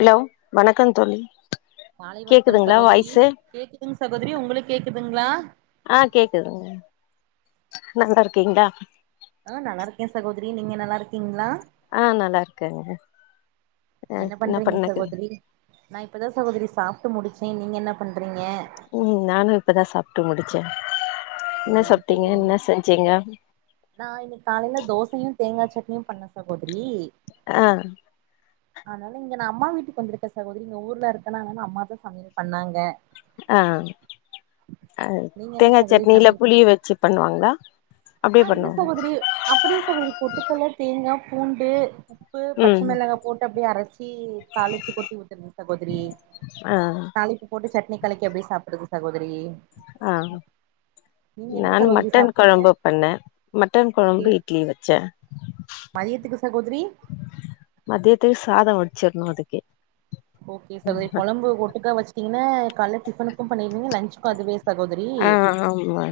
hello வணக்கம் தோழி மாலை வணக்கம் கேக்குதுங்களா சகோதரி வாய்ஸு கேக்குதுங் சகோதரி உங்களுக் கேக்குதுங்ளா ஆ கேக்குதுங்க நல்லா இருக்கீங்ளா ஆ நல்லா இருக்கே சகோதரி நீங்க நல்லா இருக்கீங்களா ஆ நல்லா இருக்கேங்க ஆ என்ன பண்றீங்க பண்ணக்கு சகோதரி நா இப்பதா சகோதரி சாப்ட்டு முடிச் சே நீங்க என்ன பண்றீ ம் நானு இப்பதா சாப்ட்டு முடிச் ச்ச சேரிங் சகோதரி [inaudible] நா இன்னைக்கு காலையில தோசையும் தேங்காச்சட் னியூ பண்ண சகோத் அ அதனால இங்க நா அம்மா வீட்டுக்கு வந்துருக்க சகோதுரி இங்க ஊர்ல இருக்கனா அதனால அம்மாதா சமயல் பண்ணாங்க அ அ நீங்க என்ன தேங்கா சட்னில புளி வச்சி பண்ணுவாங்ளா அ இல்ல சகோதரி அப்புடி சகோதரி போட்டு கல்ல தேங்கா பூண்டு உப்பு பச்ச ம் மிளகா போட்டு அப்டியே அரச்சி தாளிச்சு கொட்டி ஊத்துனு சகோத்ரி ஆ தாளிப்பு போட்டு சட் இன்ன காலைக்கு எப்டி சாப்ட்றது சகோதரி ஆ நீங்க என்ன நான் சகோதரி மட்டன் சாப்ட்டீங்க கொழம்பு பண் ன மட்டன் ஏ ககொழம்பு இட்லி வச்ச மதியத்துக்கு சகோதரி மதியத்துக்கு சாதொ வட் சர்ணு அதுக்கே ஓகே சகோதுரி கொழம்பு ஒட்டுக்கா வச்சுட்டீங்னா கால்ல டிஃபனுக்கு பண்ணிருவிங்க லன்ஞ்ச்கு அதுவே சகோதரி அ ஆமா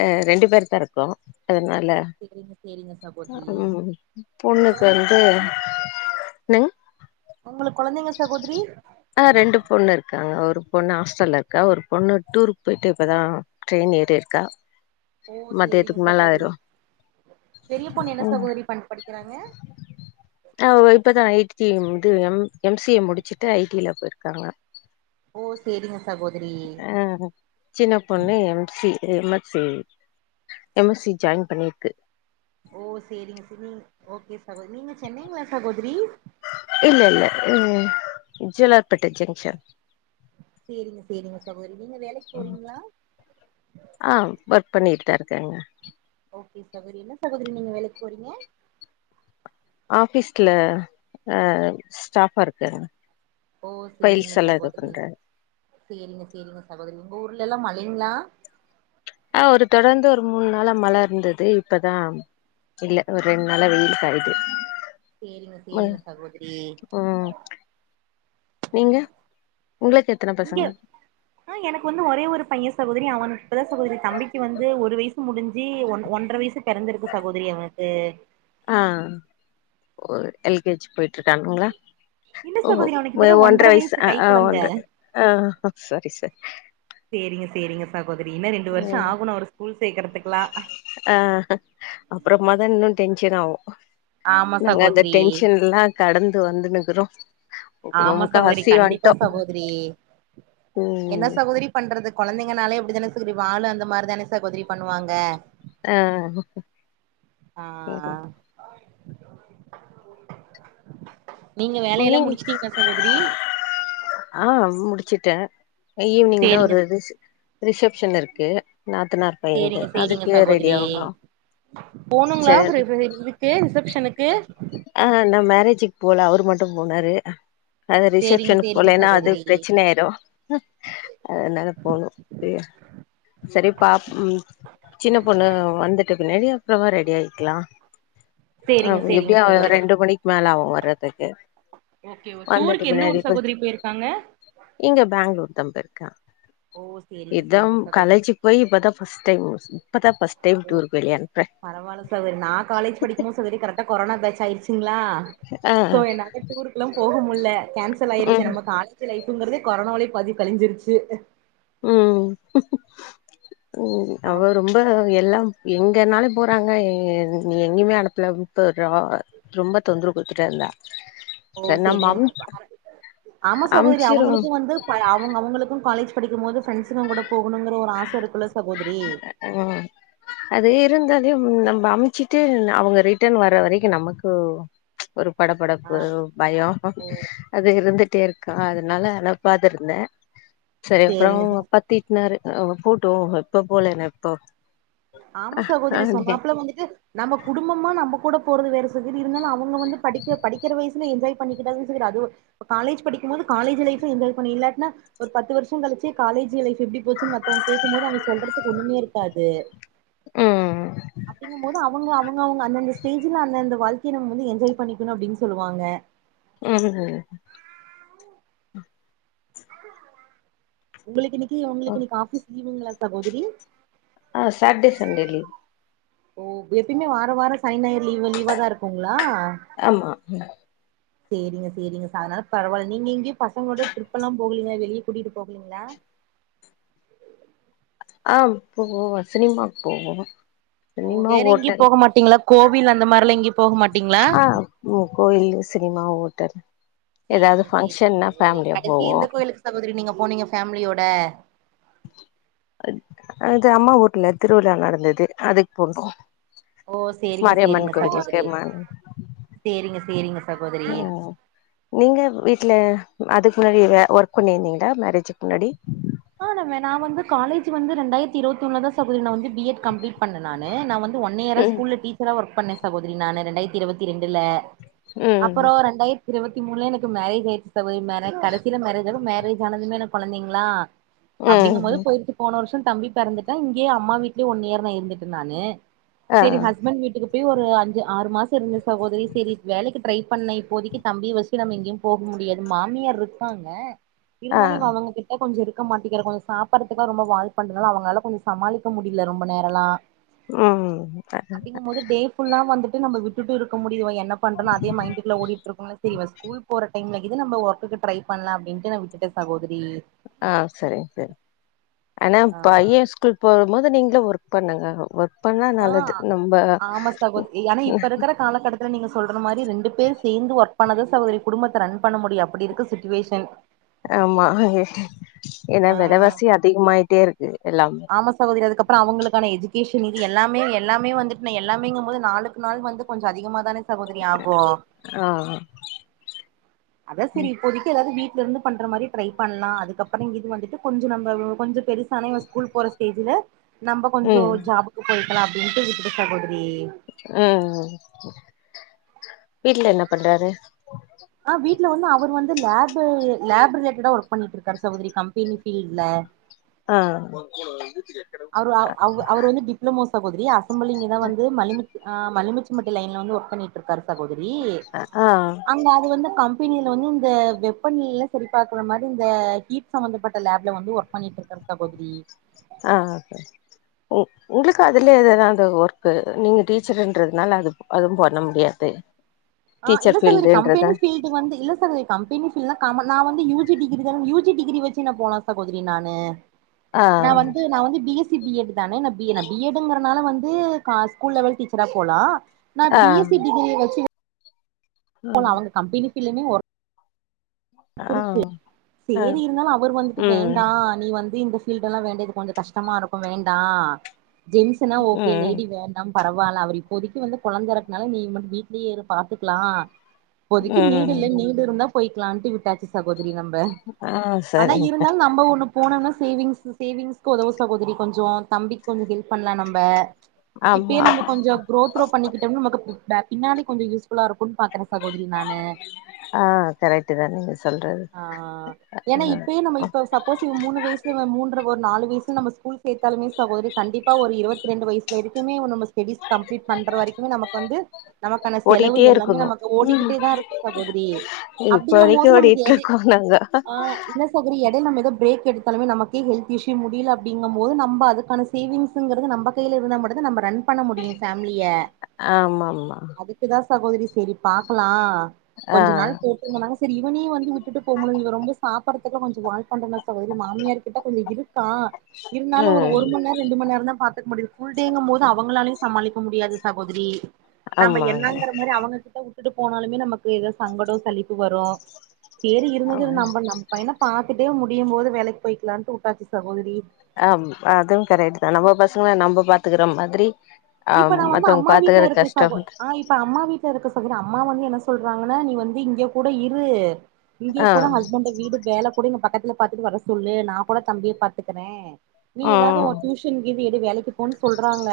அ ரெண்டு பேயிருக்கறு இப்ப அதனால சேரிங்க சேரிங்க சகோதரி உம் உம் உங்க பொண்ணுக்கு கொழந்த வந்து சகோதரி என்னங்க உங்களுக்கு கொழந்தைங்க சகோதரி ஆஹ் ரெண்டு பொண்ணு இருக்காங்க ஒரு பொண்ணு ஹாஸ்டல்ல இருக்கா ஒரு பொண்ணு டூருக்கு போயிட்டு இப்பதா ட்ரெயின் ஏறிக்கா ஓ சேரிங்க சகோதரி பெரிய பொண்ணு என்ன ம் சகோதரி பன் படிக்கிறாங்க து எம் எம் சி ஏ முடிச்சுட்டு ஐ டி யில போயிருக்காங்க ஓ சேரிங்க சகோதரி ஆஹ் சின்ன பொண்ணு M C M X A M S C join பண்ணிருக்கு ஓ சேரிங்க சேரி ஓகே சகோதரி நீங்க சென்னைங்களா சகோதரி உம் ஜலார்பட்ட ஜங்ஷன் சேரிங்க சேரிங்க சகோதரி நீங்க வேலைக்கு அ போறீங்களா ஆஹ் ஒர்க் பண்ணிட்டுதா இருக்கங்க ஓகே சகோதரி என்ன சகோகரி நீங்க வேலைக்கு போறீங்க ஆபீஸ்ல அஹ ஸ்டாபா இருக்க ஓ சேரிங்க சகோதரி சேரிங்க சேரிங்க சகோதரி உங்க ஊர்ல இல்லா மழிங்களா ஆஹ் ஒரு தொடர்ந்து ஒரு மூணு நாளா மழ இருந்தது இப்பதா இல்ல ஒரு ரெண்டு நாளா வெயில் சயுது சேரிங்க சேரிங்க சகோதரி ம் நீங்க உங்களுக்கு எத்தன இங்க பசங்க ஆஹ் எனக்கு வந்து ஒரே ஒரு பைய சகோதரி அவனு இப்போதா சகோதரி தம்பிக்கு வந்து ஒரு வயசு முடிஞ்சு ஒன் ஒன்றரை வயசு பிறந்திருக்கு சகோதரி அவ ஏ ஆஹ் எல் கே ஜி போய்ட்டு இருக்கங்களா இல்ல ஓ சகோதரி அவனுக்கு இப்பதா ஒன்ற வயசு கை ஹ் ஒ கொழந்த ஆஹ செரி செரி சேரிங்கப்பா ன்னா ரெண்டு வருஷம் ஆகும் ஒரு ஸ்கூல் சேக்கருக்கலா அஹ் அப்புறம் மத இன்னு டென்ஷன் ஆகு ஆமா நாங்க அந்த சகோதரி டென்ஷன் எல்லா கடந்து வந்துன்னுக்குறோ ஆமா சகோதரி கண்டிப்பா சகோதரி என்ன ம் சகோதரி பண்றது கெழந்திங்கனால எப்டித்தான வாலு அந்த மாரி தானே சகோதரி பண்ணுவாங்க ஆஹ் ஆ ஆ நீங்க வேலையெல்லா முடிச்சுட்டீங்க சகோதரி ஆஹ் முடிச்சுட்டே ஈவினிங் தா சேரிங்க ஒரு இது ரிசப்ஷன் இருக்கு நாத்தனார் பையன்து சேரிங்க சேரிங்க அதுக்கு ரெடி சகோதரி ஆகணு போணுங்களா சரி இதுக்கு ரிசப்ஷனுக்கு ஆஹ் நா மேரேஜுக்கு போகல அவரு மட்டு போனாரு அது சேரிங்க ரிசப்ஷனுக்கு சேரிங்க போலேன்னா அது சகோதரி பிரச்சன ஆயிரு அதனால போகணு செரி பா சின்ன பொண்ணு வந்துட்டு பின்னாடி அப்புறமா ரெடியிக்கலா சேரிங் சேரிங் ரெண்டு மணிக்கு மே ஆகு வர்றதுக்கு ஓகே ஓ வந்துட்டு டூருக்கு எந்த பின்னாடி ஊர் போ சகோதரி போயிருக்காங்க இங்க பெங்களூர் தா போயிருக்க ஓ சேரிங்க எதம் சேரிங்க சகோதரி காலேஜி போய் இப்பதா ஃபஸ்ட் டைம் இப்பதான் ஃபர்ஸ்ட் டைம் ஓ டூருக்கு வெளிய அனுப்புறேன் பரவாயில்ல சகோதரி நா காலேஜ் படிக்குமோ சகோதரி கரெக்டா கொரோா பேஷ் ஆ சோ என்னால ஊருக்கெல்லா போக முடி உள்ள கேன்சல் ஆயிருச்சு ம் நம்ம காலேஜ் லைப் இப்பங்கறதே கொரோனாலேயே பாதி கழிஞ்சிருச்சு உம் உ அவ நமக்கு ரொம்ப எல்லா எங்கன்னாலு போறாங்க ஏ நீ எங்கேயுமே அனுப்பலப் போரோ ரொம்ப தொந்தரவு கொடுத்துட்டே இருந்தா ஓ சரி நம்ம அம் செரிங்கப்பா ஆமா சகோதரி அமுச்சிருவோம் அவங்களுக்கு வந்து அவங் அவுங்களுக்கு காலேஜ் படிக்கும் போது பிரண்டசுங்க‌ கூட போகணுங்கிற ஒரு ஆச இருக்குல்ல சகோதரி ஓ அது இருந்தது நம்ம அம்ச்சுட்டு அவங்க ரிட்டர்ன் வர்ரவரைக்கு நமக்கு ஒரு ஆ படப்படப்பு பயம் அது இருந்துட்டே இருக் கா அதனால பாத்துனு இருந்த சரி அப்புறோ சேரிங்க ச அப்பா திட்டுனாறு [unintelligible] டோ இப்போ போலன எப்போ ஆமா சகோதரி சொன்னாப்பல வந்துட்டு நம்ம குடும்பமா நம்ம கூடப் போறது வேறு சகித் இருந்தாலு அவுங்க வந்து படிக்க படிக்கிற வயசுல என்ஜாய்ப் பண்ணிக்கிட்டாங் சேர்‌ அது காலேஜ் படிக்கும்போது காலேஜ் லைஃப் என்ஜாய் பண்ணு இல்லாட்னா ஒரு பத்து வருஷொ கழிச்சு காலேஜ் லைஃப் எப்டி போச்சுன்னு மத்தவங்க கேக்கும் போது அவங்க சொல்றதுக்கு ஒண்ணுமே இருக்காது அப்டிங்கம் போது அவுங்க அவுங்கவங்க அந்தந்த ஸ் டேஜ்ல அந்தந்த வாழ்க்கைய நம்ம வந்து என்ஜாய் பண்ணிக்கணு அப்டின் சொல்லுவாங்க உஹ் ஹூ உங்களுக் இன்னிக் கி உங்களுக்கு இன்னைக்கு ஆபிஸ் லீவுங்களா சகோதரி ஆஹ் சாட்டே சண்டே லீவ் ஓ எப்பய்மே வார வாரொ சனி நாயிறு லீவு லீவாதா இருக்குங்களா ஆமா சேரிங்க சேரிங்க ச அதனால பரவால நீங்க எங்கேய்ப் பசங்களோட டிரிப்பலாம் போகலீங்களா வெளியே கூட்டிட்டு போகலீங்களா ஆஹ் போவோ சினிமாக் போவோ ஓ வேற எங்கேயு போக மாட்டீங்களாக் கோவில் அந்த மார் அதுலா எங்கேயு போக மாட்டீங்களா ஆ கோயில் சினிமா ஓட்டல் சேரிங்க சேரிங்க சகோதரி கடசியா எந்த போவோம் கோயிலுக்கு சகோதரி நீங்கப் போனீங்க ஃபேமிலியோட அது அம்மா ஊர்ல திருவிழா நடந்துது அதுக்கு போன்டோ ஓ சேரிங்க மாரியம்மன் சேரிங்க கோவிலுக்கு சகோதரி ம சேரிங்க சேரிங்க சகோதரி ம் நீங்க வீட்ல அதுக்கு முன்னாடி ஒர்க் பண்ணிருந்தீங்களா மேரேஜுக்கு முன்னாடி ஆ ன வே நா வந்து காலேஜ் வந்து ரெண்டாயிரத்தி இருவத்தி ஒண்ணுலதா ஸ் சகோதரி நா வந்து பி எட் கம்ளிட் பண்ண நானு நா வந்து ஒன் இயரா ம் ஸ்கூல்ல டீச்சரா ஒர்க பண்ணே சகோதரி நானு ரெண்டாயிரத்தி இருவத்தி ரெண்டுல ம் அப்புறோ ரெண்டாயிரத்தி இருவத் இத்தி முனுல என க்கு மேரேஜ் ஆயிடுச்சி கடைசியில மேரேஜ் மேரேஜ் ஆனதுமே எனக்கு குழந்தைங்களா அப்படிங்கும் போது ம் போயிட்டு போன வருஷ தம்பி பெறந்துட்டா இங்கயே அம்மா வீட்லயே ஒன் இயர் நா இருந்துட்டு நானு ஆ சேரி ஹஸ்பண்ட் வீட்டுக்கு இப்ப ஒரு அஞ்சு ஆறு மாசம் இருந்த சகோதரி சரி வேலைக்கு ட்ரை பண்ண இப்போதைக்கு தம்பிய வச்சுட்டு நம்ம எங்கயு போக முடியாது மாமியார் இருக்காங்க ஆ இருந்தாலும் இவ அவங்க கிட்ட கொஞ்ச இரு இருக்க மாட்டிக்கிறே கொஞ்சம் சாப்படுறதுக்காக ரொம்ப வால் பண்றதால அவங்களால கொஞ்ச சமாளிக்க முடியல ரொம்ப நேரலா ம் அப்டிங்கும் போது டே ஃபுல்லா வந்துட்டு நம்ம விட்டுட்டு இருக்க முடியும் என் னா பண்றன்னா அதே மைண்ட்டு குள்ள ஓடிட்ருக்குல்ல சேரி இவ ஸ்கூல் போற டைம்ல இது நம்ம ஒர்க்குக்கு ட்ரை பண்லாம் அப்படின்ட்டு நா விட்டுட்ட சகோதரி ஆ சரிங் சரி ஆனா ஆ பையஸ்கூல் போகும் போது நீங்க ஒர்க் பண்ணுங்க ஒர்க் அப்பனா ஆ நல்லது நம்ப ஆமா சகோதரி ஆனா இப்ப இருக்கிற காலகட்டத்துல நீங்க சொல்ற மாதிரி ரெண்டு பேர் சேர்ந்து ஒர்க் பண்ணத சகோதரி குடும்பத்த ரன் பண்ண முடியும் அப்படி இருக்கு சுச்சுவேஷன் ஆமா ஏன்னா ஆ வெலவாசி அதிகமாயிட்டே இருக்கு எல்லாமே ஷ இது எல்லாமே எல்லாமே வந்துட்டு நான் எல்லாமேங்கு போது நாளுக்கு நாள் வந்து கொஞ்ச அதிகமா தான சகோதரி ஆகும் ஆ அதா சரி இப்போதைக்கு எதாது வீட்டு இங்க இருந்து பண்ற மாரி ட்ரை பண்ணலா அதுக்கப்புறம் இத் வந்துட்டு கொஞ்ச நம்ப கொஞ்ச பெருசானே இவ ஸ்கூல் போற ஸ்டேஜ்ல நம்ம கொஞ்சொ ம் ஜாபுக்கு போய் ல அப்படின்ட்டு விட்டுட்ட சகோதரி ம் வீட்ல என்ன பண்றாரு ட்ல வந்து அவுர் வந்து லேப் லேப் ரிலேட்டடா ஒர்க் பண்ணிட்டு இருக்காரு சகோதரி கம்பெனி ஃபீல்டுல ஆ அவுரு அவு அவு அவுர் வந்து டிப்ளமோஸ் சகோதரி அஸ் செம்பலிங்கதா வந்து மலிமி அ மலிமித் ச்சமட்டி லைன்ல வந்து ஒர்க் பண்ணிட்டுருக்காரு சகோதரி ஆ அங்க அது வந்து கம் பெனில வந்து இந்த வெப்பநீல்ல சரி பாக்கற மாதி இந்த ஹீட் சம்பந்தப்பட்ட லேப்ல வந்து ஒர் பண்ணிட்டுருக்காரு சகோதரி ஆ உ உங்களுக்கு அதுல எதாது அந்த ஒர்க்கு நீங்க டீச்சர்ன்றதுனால அது அதுவு பண்ண முடியாது ஆ இல்ல டீச்சர் சகோதரி ஃபீல்டுன்றதா கம்பெனி ஃபீல்டு வந்து இல்ல சகோதரி கம்பெனி ஃபீலா காம நா வந்து யூ ஜி டிகிரி தான யூ ஜி டிகிரி வச்சு நா போலா சகோதரி நானு ஆ நா வந்து நா வந்து B S C B Ed தானே நா பி என பி எட் ங்குறனால வந்து க ஸ்கூல் லெவல் டீச்சரா போலா நா ஆ பி எஸ் சி டிகிரி வச்சி போன ம் அவங்க கம்பெனி இல்லனா ஓர் ஆ இருக்கு ஆ சேரிஅவர் வந்து இ ம் வேண்டா நீ வந்துட்டு இந் இதல்லா வேண்டியது கொஞ்ச கஷ்டமா இருக்கு வேண்டா ஜென்ஸ்னா ஓகே ம் லேடி வேண்டா பரவாயில்ல அவர் இப்போதைக்கு வந்து குழந்தை இருக்குனால நீ மட்டும் வீட்லயே இரு பாத்துக்கலா இப்பேதிக்கி ம் நிங்கா நீன்டு இருந்தா போயக்கிலான்டு காச்சி சகோ [unintelligible] நம்ம ஆ ஆனா சரிங்க இருந்தாலு நம்ம ஒண்ணு போனோனா சேவிங்ஸ் சேவிங்ஸ்க்கு ஒதவு சாகோதி கொஞ்ச தம்பிக்கு கொஞ்ச ஹெல்ப் பண்ணலா நம்ப இப்பயே ஆமா நம்ம கொஞ்ச கு்ரோ த்ரோ பண்ணிக்கிட்ட நமக்கு பீ்பேக் பின்னாடி கொஞ்ச யூஃபுல்ல இருக்கு பாக்குறே சகோதரி நானு ஆ கரெக்ட் தா நீங்க சொல்றது ஆஹ ஏன்னா இப்பயே நம்ம இப்ப சப்போஸ் இவ மூணு வயசுல இவ மூன்ற ஒரு நாலு இப்ப நம்ம ஸ்கூல் சேர்த்தாலுமே சகோதி கண்டிப்பா ஒரு இருபத்திரண்டு வயசு வரைக்குமே ஒன்னூ சடிஸ் பன்றா வரைக் நமக்கு வந்து நமக்கான செலவு ஓடிட்டே எல்லாமே இருக்கணு நமக் ம் ஓடிக்கிட்டே தா இருக்கு சகோதரி இப்ப அப்படிங்க வரைக்கு போது நமக் ஓடிட்டு எத இருக்கோ நாங்க ஆஹ் என்ன சகரி எட நம்ம ஏதோ பிரேக் எடுத் பண்ணா நமே ஹெல்த் இஸ்யூ முடியல அப்படிங் போது நம்ம அதுகான சேவிங்கிறது நம் கையில இருந்த ம நம்ம ரன் பண்ண முடியு பேமிலிய ஆமா ஆமா அதுக்குதா சகோதரி சரி பாக்கலா ஆ கொஞ்ச நாள் போட்டுங்கனாங்க சரி இப்ப நீ வந்து விட் டுட்டு போம்போது நீங்க ரொம்ப சாப் படுத்துக்குனு சொல் வாண் பண்றங்க சகோதரி மாமியார் கிட்ட கொஞ்சோ இரு கா இருந்தாலு ஒரு ம் ஒரு மண் நேர் ரெண்டு மண்நேரந்தா பாக் முடிது ஃபுல்டேங்கம்போது அவங்களாலியு சமாளிக்க முடியாது சகோதிரி நம்ப ஆமாங்க என்னாங்கிற மாரி அவங்ககிட்ட உட் டுட்டு போனாலுமே நமக்கு எதோ சங்கடோ சளிப்பு வரு சேரி இருந்தது நம்ப நம்பைன பாக் கிட்டேயு முடியும்போது வேலைக் போய்கிலான்ட்டு உட்டாச்சு சகோதரி ஆம் அது கரெட்டுதா நம்ம பசுங்க நம்ம பாத்துக்கிற மாதிரி ஆ இப்ப நா வந்து மத்தவங்க அம்மா பாத்துக்கற வீட்ல இருக்கே சகோ கஷ்டம் ஆஹ் இப்ப அம்மா வீட்ல இருக்கு அம்மா வந்து என்ன சொல்றாங்கனா நீ வந்து இங்யே கூட இரு இங்யே ஆ கூட ஹஸ்பண்ட வீடு வேல கூட இங்க பக்கத்துல பாத்துட்டு வர சொல்லு நா கூட தம்பிய பாத்துக்குறே நீ எதாவ்து ம் ஒரு டியூஷன் கி எடு வேலைக்கு போன் சொல்றாங்க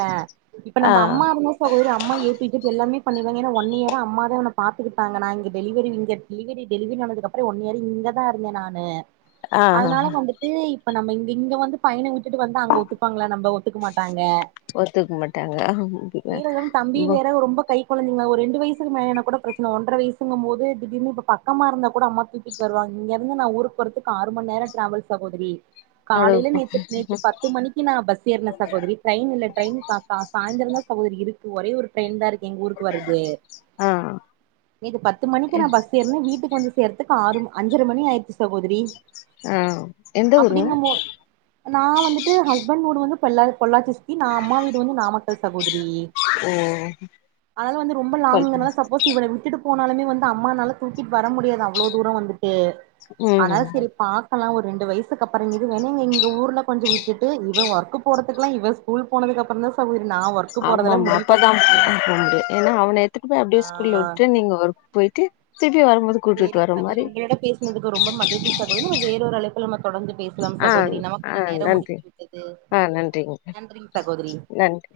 இப்ப ஆ நம்ம அம்மா இருந்தா சகோதரி அம்மா ஏ டு இஜட் எல்லாமே பண்ணிற்வாங்க ஏனா ஒன் இயரா அம்மாதா இவன பாத்துக்கிட்டாங்க நா இங்க டெலிவரி இங்க டெலிவரி டெலிவரி ஆனதுக்கப்பறொ ஒன் இயர் இங்கதா இருந்தே நானு ஆ அதுனால வந்துட்டு இப்ப நம்ம இங்க இங்க வந்து பையன விட்டுட்டு வந்தா அங்க ஒத்துப்பாங்ளா நம்ப ஒத்துக்கு மாட்டாங் க துக்கு மாட்டாங்க [unintelligible] கொழந்தைங்ளா ஒரு ரெண்டு வய்சுக்கு மேல்னா கூட பிரச்சன ஒன்ற வய்சுங்கம்போது திடீர்னு இப்ப பக்கமா இருந்தா கூட அம்மா தூக்கிட் வருவாங் இங்க இருந்து நா ஊருக்கு போறதுக்கு ஆறு மண்நேரோ டிராவல் சகோதரி அவ்ளோ காலேல நேத்து நேத்து பத்து மணிக்கு நா பஸ் ஏர்ன சகோதரி ட்ரெய்ன் இல்ல ட்ரெய்ன் அஹ் சாய்ந்தரந்தா சகோதரி இருக்கு ஒரே ஒரு ட்ரெய்ன்தா இருக் எங் ஊருக்கு வர்றது ஆ நேது பத்து மணிக்கு நா பஸ் ஏர்ன வீட்டுக்கு வந்து சேர்த்துக் ஆறு அஞ்சர மணி ஆய்ர்ச்சு சகோதிரி ஆ எந்த ஊருங்க அப்புடிங்கமோ நா வந்துட்டு ஹஸ்பண்னூடு வந் பொள்ளாது பொள்ளாச்சி சுத்தி நா அம்மா வீட் த சகோத் ரி ஓ அதலா வந்து ரொம்ப லாங்குங்றனால சப்போஸ் இவன விட்டுட்டு போனாலுமே வந்து அம்மானால தூக்கிட் வர முடியாது அவ்ளோ தூரோ வந்துட் டு அதனால ம் செரி பாக் கலா ஒரு ரெண்டு வயசுக்கப்பற இது வேணு எங்க ஊர்ல கொஞ்ச விட்டுட்டு இவ ஒர்க் போறதுக்குல்லா இவெ ஸ்கூல் போனதுக்கப்ப பறந்தா சகோத ஆமா ஆமா அப்பதா [inaudible] ஏன்னா அவன எத்துட்டு போய் ஆ அப்படியே ஸ்கூல்ல விட்டு நீங்க ஒர்க் போயிட்டு திருப் சேரி சகோரி உங்களோட பேசுனதுக்கு ரொம்ப மகிழ்ச்சி சகோ தரி வேற ஒரு அழைப்புல நம தொடந்து பேசலாம் ஆ சகோதரி ஆ நமக்கான நேரம் நன்றி முடிந்து விட்டது ஆ நன்றிங்க நன்றிங் சகோதரி நன்றி